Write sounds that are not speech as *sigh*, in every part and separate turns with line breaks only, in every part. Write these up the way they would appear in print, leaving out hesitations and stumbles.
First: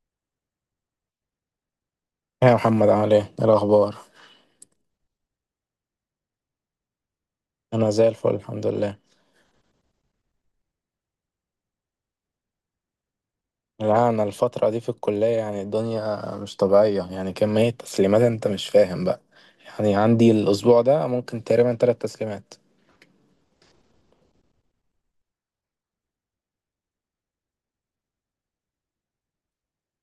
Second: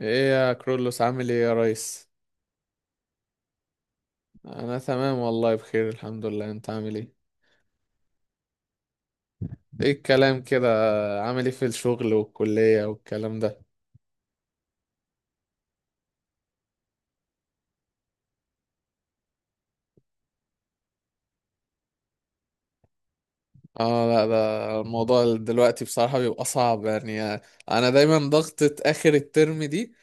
ايه يا كرولوس؟ عامل ايه يا ريس؟
يا محمد عامل ايه؟ إيه الأخبار؟
انا تمام والله، بخير الحمد لله. انت عامل ايه؟
أنا زي الفل الحمد لله.
ايه الكلام كده؟ عامل ايه في الشغل والكلية والكلام ده؟
لا أنا الفترة دي في الكلية يعني الدنيا مش طبيعية، يعني كمية تسليمات أنت مش فاهم بقى. يعني عندي الأسبوع ده ممكن تقريبا 3 تسليمات.
اه لا ده الموضوع دلوقتي بصراحة بيبقى صعب يعني. انا دايما ضغطة اخر الترم دي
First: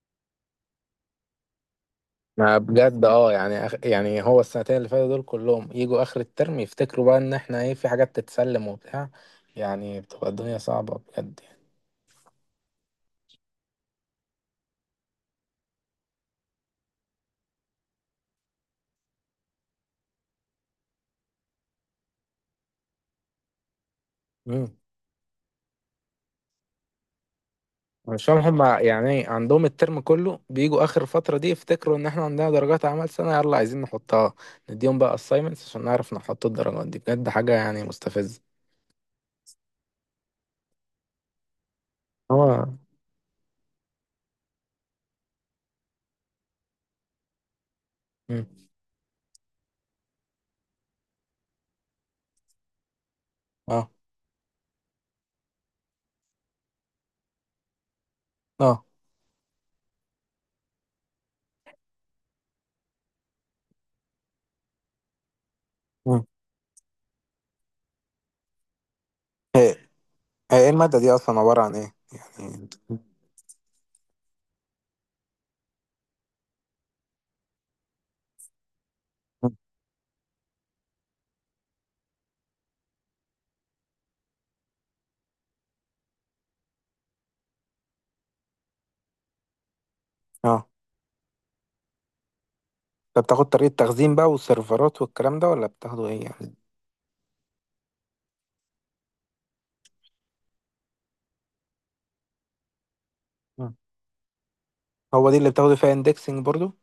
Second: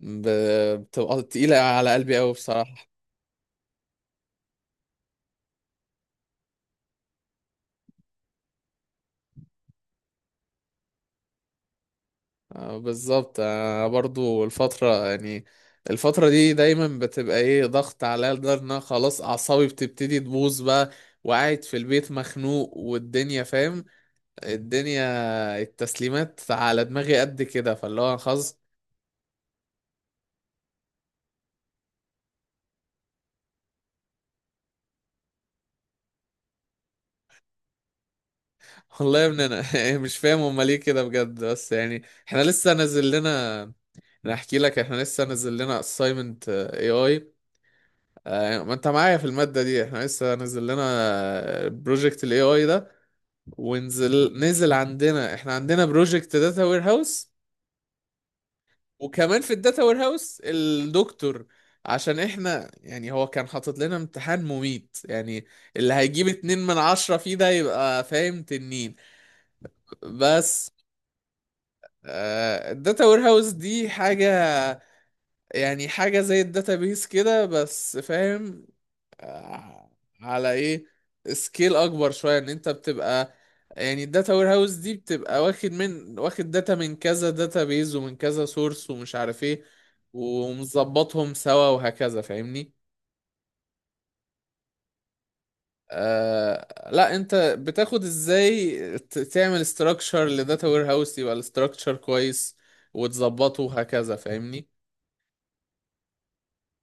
بتبقى تقيلة على قلبي قوي
ما
بصراحة.
بجد يعني يعني هو السنتين اللي فاتوا دول كلهم يجوا آخر الترم يفتكروا بقى إن احنا ايه في حاجات تتسلم وبتاع. يعني بتبقى الدنيا صعبة بجد يعني.
بالظبط. برضو الفترة يعني، الفترة دي دايما بتبقى ايه ضغط عليا لدرجة ان أنا خلاص اعصابي بتبتدي تبوظ بقى، وقاعد في البيت مخنوق والدنيا فاهم.
مم.
الدنيا التسليمات على دماغي قد كده، فاللي هو
عشان
خلاص.
هما يعني عندهم الترم كله بيجوا اخر الفتره دي يفتكروا ان احنا عندنا درجات اعمال سنه يلا عايزين نحطها نديهم بقى assignments عشان نعرف نحط الدرجات دي. بجد حاجه يعني مستفزه.
*laughs* والله يا ابني انا *laughs* مش فاهم هما ليه كده بجد، بس يعني احنا لسه
هو
نازل لنا. انا احكي لك، احنا لسه نازل لنا assignment اي اي.
مم.
ما انت معايا في المادة دي، احنا لسه نازل لنا بروجكت الاي اي ده،
اه
ونزل عندنا، احنا عندنا بروجكت داتا وير هاوس،
اه
وكمان في الداتا وير هاوس الدكتور، عشان احنا يعني هو كان حاطط لنا امتحان مميت يعني، اللي
مم.
هيجيب 2 من 10 فيه ده يبقى فاهم تنين
هي هي ايه
بس.
الماده دي اصلا عباره عن ايه يعني
الداتا وير هاوس دي حاجة يعني حاجة زي الداتابيس كده بس فاهم؟
مم.
آه، على ايه، سكيل اكبر شويه، ان انت بتبقى يعني الداتا وير هاوس دي بتبقى واخد، واخد داتا من كذا داتا بيز ومن كذا سورس ومش عارف ايه،
اه
ومظبطهم سوا وهكذا فاهمني؟
انت بتاخد طريقه تخزين بقى والسيرفرات والكلام ده ولا بتاخده ايه يعني.
آه لا، انت بتاخد ازاي تعمل استراكشر لداتا وير هاوس يبقى الاستراكشر كويس وتظبطه
مم.
وهكذا فاهمني.
هو دي اللي بتاخده فيها اندكسنج برضو.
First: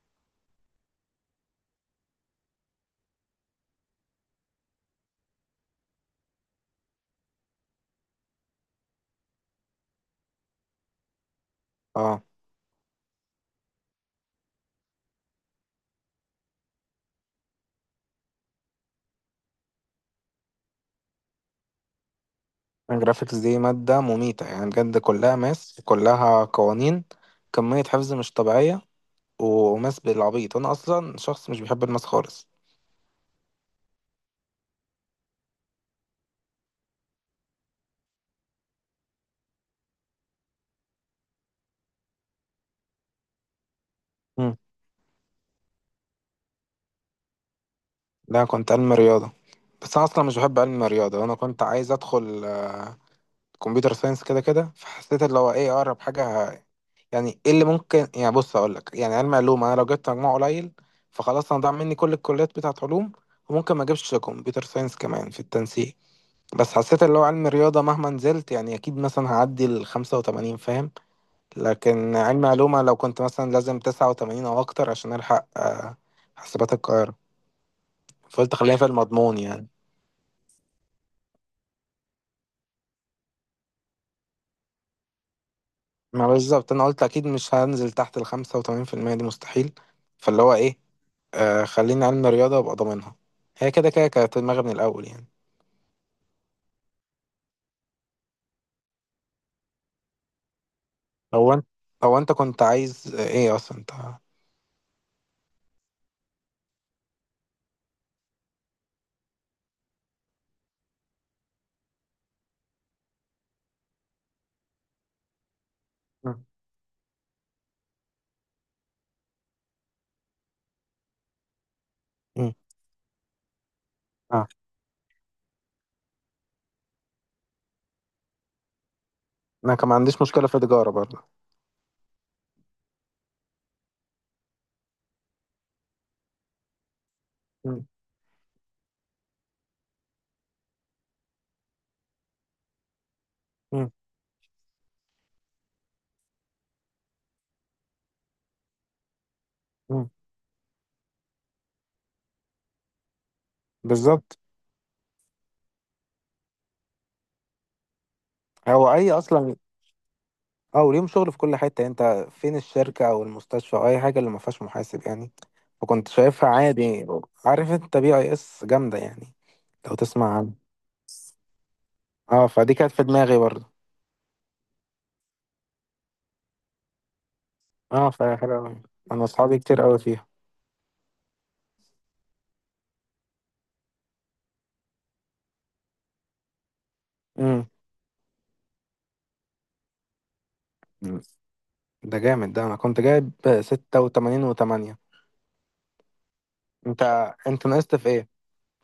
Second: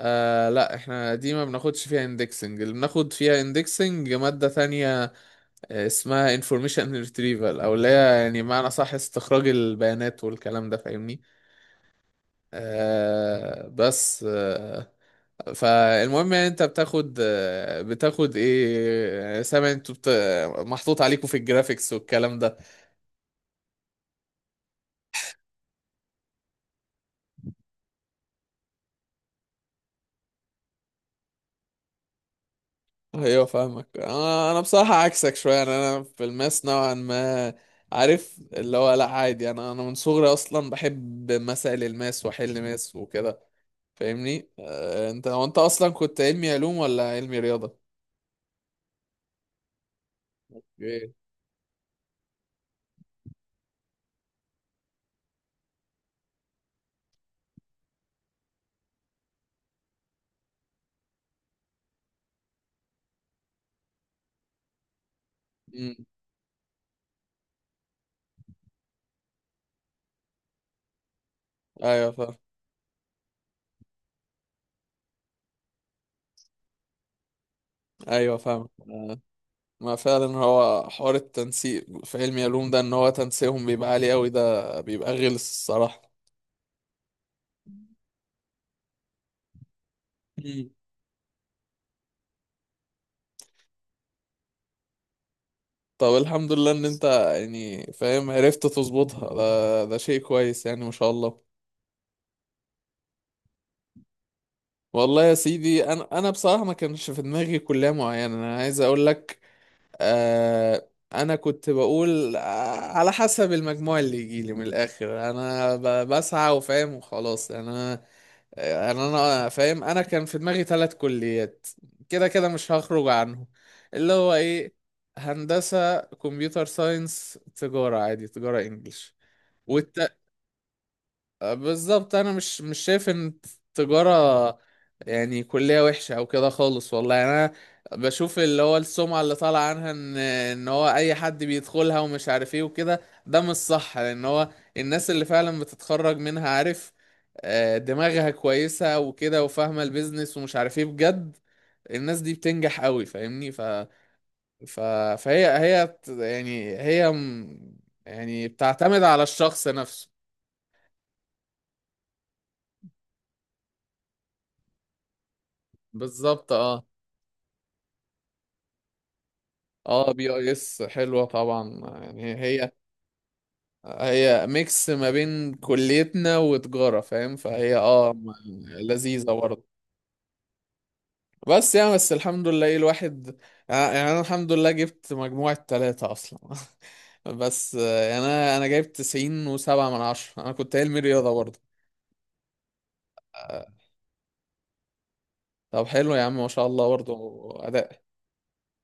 آه لا احنا دي ما بناخدش فيها اندكسنج، اللي بناخد فيها اندكسنج مادة تانية اسمها انفورميشن retrieval، او اللي هي يعني معنى صح استخراج البيانات والكلام ده فاهمني.
اه
آه بس آه فالمهم يعني انت بتاخد بتاخد ايه، سامع انتوا محطوط عليكم في الجرافيكس والكلام ده؟
الجرافيكس دي ماده مميته يعني بجد، كلها ماس كلها قوانين، كميه حفظ مش طبيعيه. وماس بالعبيط، انا اصلا شخص مش بيحب الماس خالص.
ايوه فاهمك. انا بصراحة عكسك شوية، يعني انا في الماس نوعا ما عارف اللي هو لا عادي، انا من صغري اصلا بحب مسائل الماس واحل ماس وكده فاهمني.
مم.
انت هو انت اصلا كنت علمي علوم ولا علمي رياضه؟
لا كنت علم رياضه. بس انا اصلا مش بحب علم
ايه؟
الرياضه، انا كنت عايز ادخل كمبيوتر ساينس كده كده. فحسيت اللي هو ايه اقرب حاجه يعني ايه اللي ممكن. يعني بص اقول لك، يعني علم علوم انا لو جبت مجموع قليل فخلاص انا ضاع مني كل الكليات بتاعت علوم، وممكن ما اجيبش كمبيوتر ساينس كمان في التنسيق.
امم،
بس حسيت اللي هو علم الرياضه مهما نزلت يعني اكيد مثلا هعدي ال 85 فاهم.
ايوه
لكن
فاهم،
علم علومة لو كنت مثلا لازم 89 أو أكتر عشان ألحق حاسبات القاهرة.
ايوه
فقلت
فاهم.
خلينا في المضمون يعني.
ما فعلا هو حوار التنسيق في علمي علوم ده ان هو تنسيقهم بيبقى عالي قوي، ده بيبقى غلس الصراحه.
ما بالظبط، أنا قلت أكيد مش هنزل تحت 85% دي مستحيل. فاللي هو
مم.
إيه، آه خليني علم رياضة وأبقى ضامنها. هي كده كده كانت في دماغي من الأول يعني.
طب الحمد لله ان انت يعني فاهم عرفت تظبطها، ده ده شيء كويس يعني ما شاء الله.
هو أنت هو أنت كنت عايز إيه أصلا أنت؟
والله يا سيدي انا، بصراحه ما كانش في دماغي كليه معينه، انا عايز اقول لك آه، انا كنت بقول على حسب المجموع اللي يجيلي من الاخر انا
مم.
بسعى وفاهم وخلاص يعني انا. فاهم، انا كان في دماغي 3 كليات كده كده
مم.
مش هخرج عنهم، اللي هو
آه.
ايه، هندسة، كمبيوتر ساينس، تجارة عادي، تجارة انجليش.
أنا كان ما عنديش مشكلة في التجارة برضه.
بالظبط، انا مش مش شايف ان التجارة يعني كلية وحشة او كده خالص والله. يعني انا
مم.
بشوف اللي هو السمعة اللي طالع عنها ان ان هو اي حد بيدخلها ومش عارف ايه وكده، ده مش
مم.
صح، لان هو الناس اللي فعلا بتتخرج منها عارف دماغها كويسة وكده وفاهمة
مم.
البيزنس ومش عارف ايه بجد. الناس دي بتنجح قوي فاهمني. ف...
بالظبط.
ف... فهي هي بت- يعني هي م- يعني
هو
بتعتمد
أي
على
أصلا.
الشخص نفسه.
اه وليهم شغل في كل حتة، انت فين الشركة او المستشفى او اي حاجة اللي ما فيهاش محاسب يعني. فكنت شايفها
بالظبط اه.
عادي. عارف انت بي اي اس جامدة يعني. لو
اه بي
تسمع
اي
عنها.
اس حلوة طبعا يعني
اه
هي،
فدي كانت في دماغي برضه.
هي ميكس ما بين كليتنا وتجارة فاهم،
اه فهي حلوة اوي. انا
لذيذة
اصحابي
برضه.
كتير قوي فيها.
بس يعني بس الحمد لله، ايه الواحد يعني، يعني انا الحمد لله جبت مجموعة 3 اصلا. *laughs*
امم.
بس انا جايب 97 من 10، انا كنت علمي رياضة برضه.
ده جامد. ده انا كنت جايب
آه،
86.8.
طب حلو يا عم ما شاء الله
انت
برضه.
انت ناقصت
اداء.
في ايه؟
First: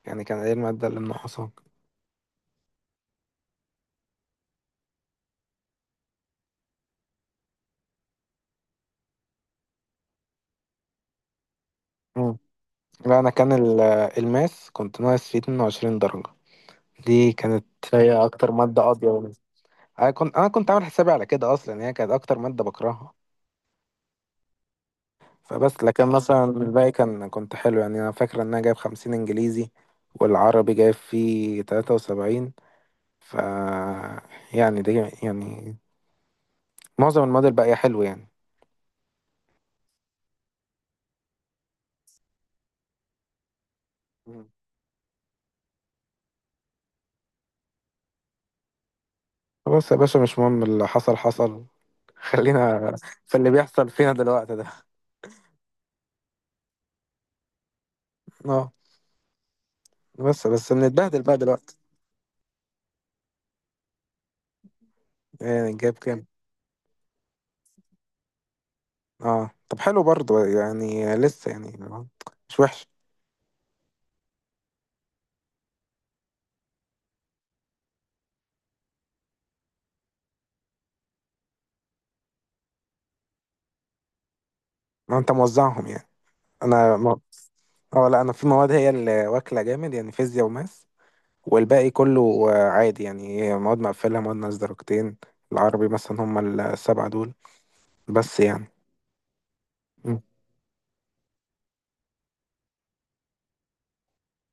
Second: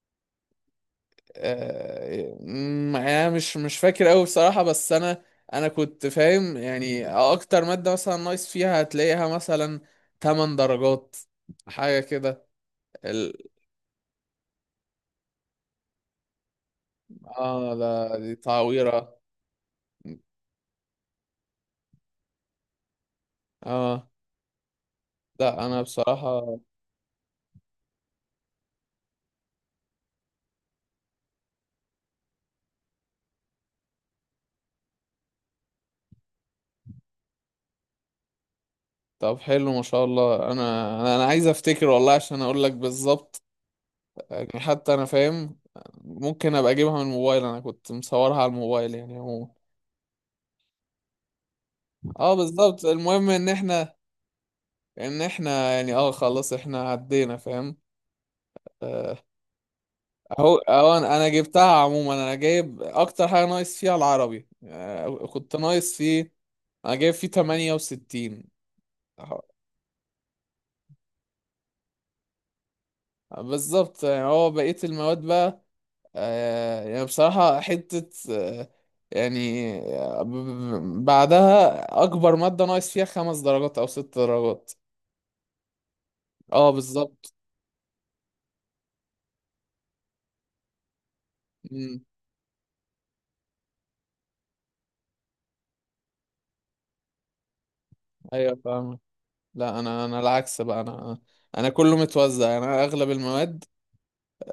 يعني كان ايه المادة اللي ناقصاك؟
يعني انا مش مش فاكر قوي بصراحة، بس انا، انا كنت فاهم يعني اكتر مادة مثلا ناقص فيها هتلاقيها مثلا 8 درجات حاجة
مم.
كده.
لا انا
ال...
كان الماس كنت ناقص فيه 22 درجة. دي كانت
اه
هي
ده دي
اكتر مادة
تعويرة.
قاضية. انا كنت عامل حسابي على كده اصلا، يعني هي كانت اكتر ماده بكرهها.
اه لا انا
فبس لكن مثلا
بصراحة.
الباقي كان كنت حلو يعني، انا فاكر ان انا جايب 50 انجليزي والعربي جايب فيه 73. ف يعني دي يعني معظم المواد الباقيه حلو يعني.
طب حلو ما شاء الله. انا عايز افتكر والله عشان اقول لك بالظبط،
مم.
يعني حتى انا فاهم ممكن ابقى اجيبها من الموبايل، انا كنت مصورها على الموبايل يعني هو.
خلاص يا باشا، مش مهم اللي حصل حصل.
اه بالظبط،
خلينا
المهم
في
ان
اللي بيحصل
احنا،
فينا دلوقتي ده.
لان احنا يعني اه خلاص احنا عدينا فاهم.
اه
آه،
بس
اهو
بس
اهو، انا
بنتبهدل
أنا
بقى دلوقتي.
جبتها عموما. انا جايب اكتر حاجه ناقص فيها العربي، كنت
يعني
ناقص
جايب كام؟
فيه، انا جايب فيه 68 أهو.
اه طب حلو برضو، يعني لسه يعني مش وحش.
بالظبط، يعني هو بقيه المواد بقى، آه، يعني بصراحه حته آه، يعني آه، ب- ب- بعدها اكبر ماده ناقص فيها 5 درجات او 6 درجات.
ما انت موزعهم يعني.
اه
انا
بالظبط.
اه لا انا في مواد هي اللي واكله جامد يعني فيزياء وماس، والباقي
مم.
كله عادي يعني. هي مواد مقفله مواد ناقص درجتين. العربي مثلا هم السبعه دول بس
ايوه
يعني.
فاهم. لا انا
مم.
انا العكس بقى، انا انا كله متوزع، انا اغلب المواد،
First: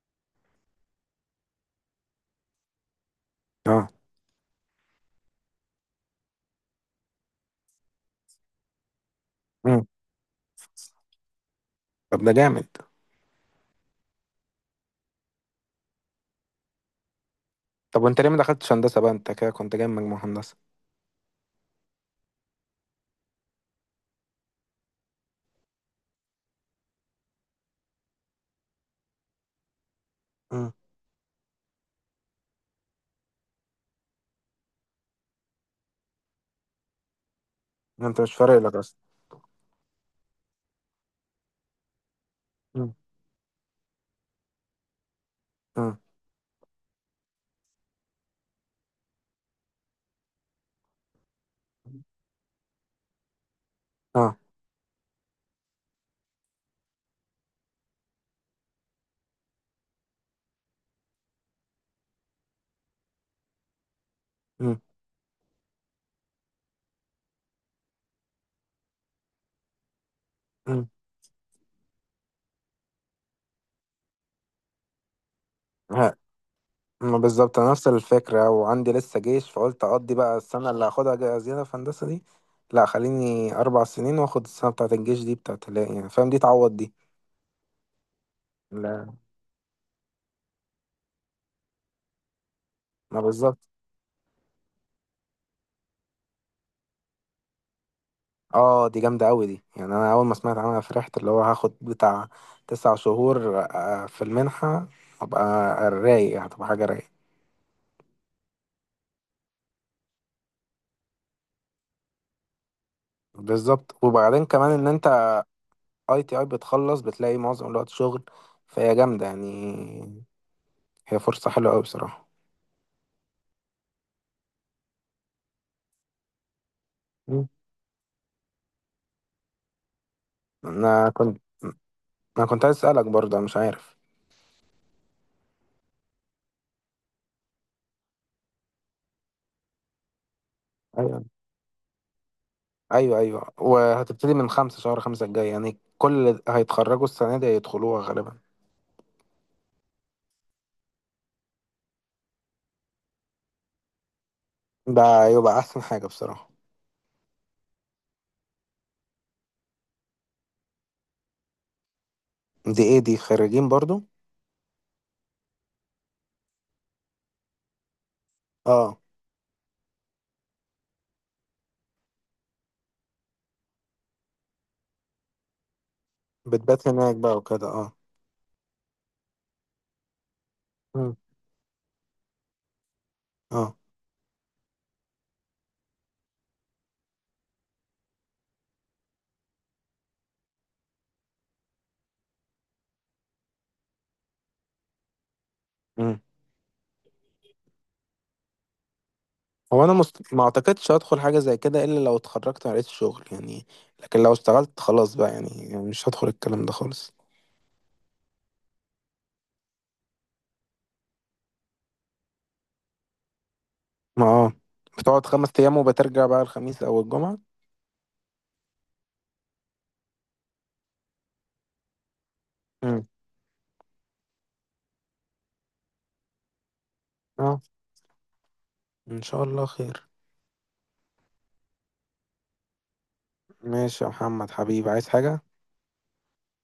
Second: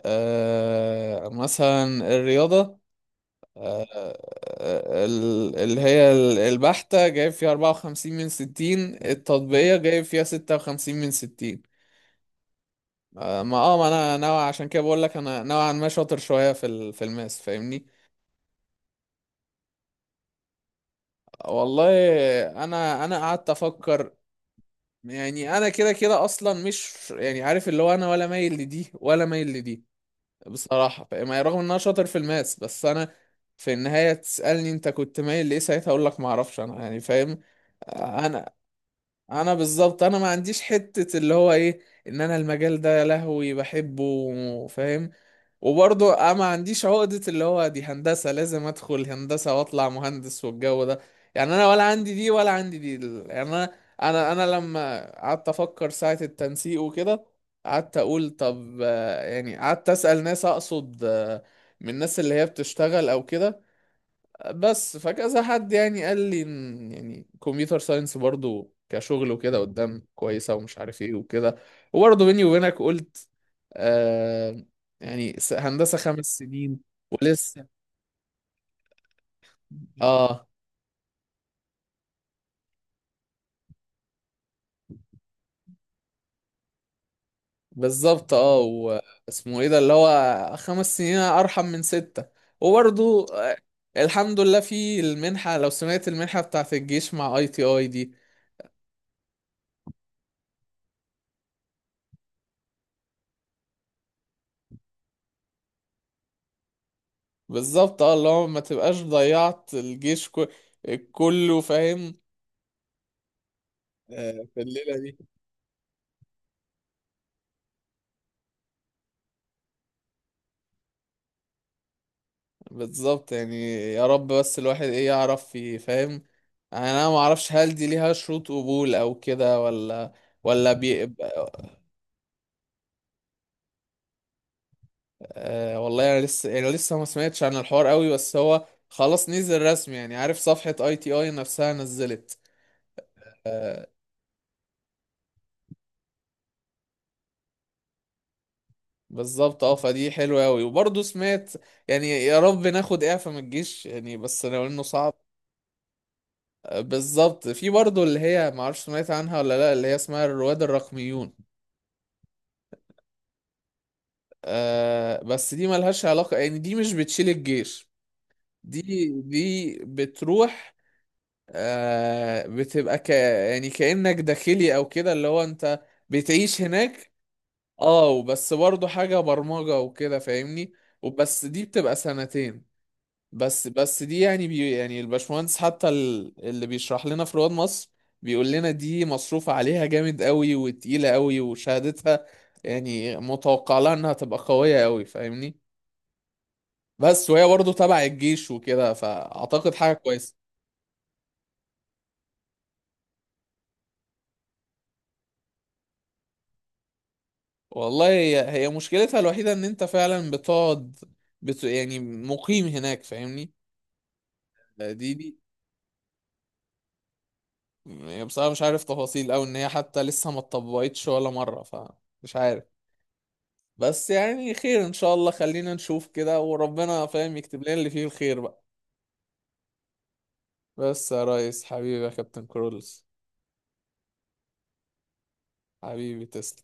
آه مثلا الرياضه
اه
البحته جايب فيها 54 من 60، التطبيقيه
مم.
جايب فيها 56 من 60.
طب ده جامد.
آه ما اه ما انا نوع عشان كده بقول لك انا نوعا ما شاطر شويه في الماس فاهمني.
طب وانت ليه ما دخلتش هندسه بقى؟ انت كده كنت جايب مجموع هندسه.
والله انا، قعدت افكر، يعني انا كده كده اصلا مش يعني عارف اللي هو انا ولا مايل لدي ولا مايل لدي
مم.
بصراحة فاهم. يعني رغم ان انا شاطر في الماس بس انا في النهاية تسألني انت كنت مايل لإيه ساعتها اقول لك ما اعرفش انا يعني فاهم.
انت مش
انا
فارق لك اصلا.
انا بالظبط انا ما عنديش حتة اللي هو ايه ان انا المجال
مم.
ده يا لهوي بحبه فاهم.
مم.
وبرضه أنا ما عنديش عقدة اللي هو دي هندسة لازم أدخل هندسة وأطلع مهندس والجو ده، يعني أنا ولا عندي دي ولا عندي دي. ال- يعني أنا أنا
اه
أنا لما قعدت أفكر ساعة التنسيق وكده قعدت أقول طب يعني قعدت أسأل ناس، أقصد من الناس اللي هي بتشتغل أو كده
مم.
بس، فكذا حد يعني قال لي إن يعني كمبيوتر ساينس برضه كشغل وكده قدام كويسة ومش
مم.
عارف إيه وكده. وبرضه بيني وبينك قلت آه يعني هندسة 5 سنين
ما بالظبط،
ولسه.
أنا نفس الفكرة وعندي لسه جيش، فقلت أقضي بقى
اه
السنة اللي هاخدها زيادة في هندسة دي. لا خليني 4 سنين وآخد السنة بتاعة الجيش دي بتاعة يعني فاهم، دي تعوض دي.
بالظبط. اه
لا
واسمه ايه ده، اللي هو 5 سنين ارحم من 6.
ما
وبرضو
بالظبط.
الحمد لله في المنحة، لو سمعت المنحة بتاعت الجيش مع اي تي اي دي.
اه دي جامدة أوي دي، يعني أنا أول ما سمعت عنها فرحت اللي هو هاخد بتاع 9 شهور في المنحة. هبقى رايق يعني، هتبقى حاجة رايقة.
بالظبط اه، اللي هو ما تبقاش ضيعت الجيش كله فاهم.
بالظبط. وبعدين
في
كمان إن
الليلة
أنت
دي
أي تي أي بتخلص بتلاقي معظم الوقت شغل، فهي جامدة يعني. هي فرصة حلوة أوي بصراحة.
بالظبط، يعني يا رب بس الواحد ايه يعرف فاهم، يعني انا ما
مم.
اعرفش هل دي ليها شروط قبول او كده، ولا ولا
أنا كنت
بيبقى.
انا كنت عايز اسالك برضه انا مش عارف.
آه والله انا لسه يعني لسه ما سمعتش عن الحوار قوي، بس هو خلاص نزل رسمي يعني عارف، صفحة اي تي
ايوه
اي نفسها نزلت.
ايوه ايوه،
آه
وهتبتدي من خمسة شهر خمسة الجاي يعني. كل اللي هيتخرجوا السنة دي هيدخلوها غالبا.
بالظبط اه، فدي حلوة قوي. وبرضه سمعت يعني، يا رب ناخد اعفاء من الجيش يعني، بس لو انه صعب.
ده يبقى احسن حاجة بصراحة.
آه بالظبط. في برضه اللي هي ما اعرفش سمعت عنها ولا لا، اللي هي اسمها الرواد الرقميون،
دي ايه؟ دي خريجين برضو؟
آه بس دي ملهاش علاقة يعني، دي مش بتشيل الجيش، دي
اه
دي بتروح، آه بتبقى ك يعني كأنك داخلي او كده، اللي هو انت بتعيش
بتبات
هناك.
هناك بقى وكده اه.
اه بس برضه حاجة برمجة وكده فاهمني،
مم.
وبس دي بتبقى سنتين. بس
اه
بس دي يعني بي، يعني الباشمهندس حتى اللي بيشرح لنا في رواد مصر بيقول لنا دي مصروف عليها جامد قوي وتقيلة قوي، وشهادتها يعني متوقع لها انها تبقى قوية قوي فاهمني.
مم.
بس وهي برضه تبع الجيش وكده، فاعتقد
هو انا
حاجه كويسه.
ما اعتقدش هدخل حاجة زي كده الا لو اتخرجت ما لقيتش شغل يعني. لكن لو اشتغلت خلاص بقى يعني، يعني مش هدخل الكلام ده خالص.
والله هي، هي مشكلتها الوحيده ان انت فعلا بتقعد يعني مقيم هناك فاهمني.
ما اه
دي
بتقعد
دي
5 ايام وبترجع بقى الخميس او الجمعة.
يعني بصراحه مش عارف تفاصيل، او ان هي حتى لسه ما اتطبقتش ولا مره فمش عارف.
مم.
بس يعني خير ان شاء الله، خلينا نشوف كده وربنا فاهم
اه
يكتب لنا اللي فيه الخير بقى.
ان شاء الله خير.
بس يا ريس حبيبي يا كابتن كرولز،
ماشي يا محمد حبيبي، عايز حاجة؟
حبيبي تسلم.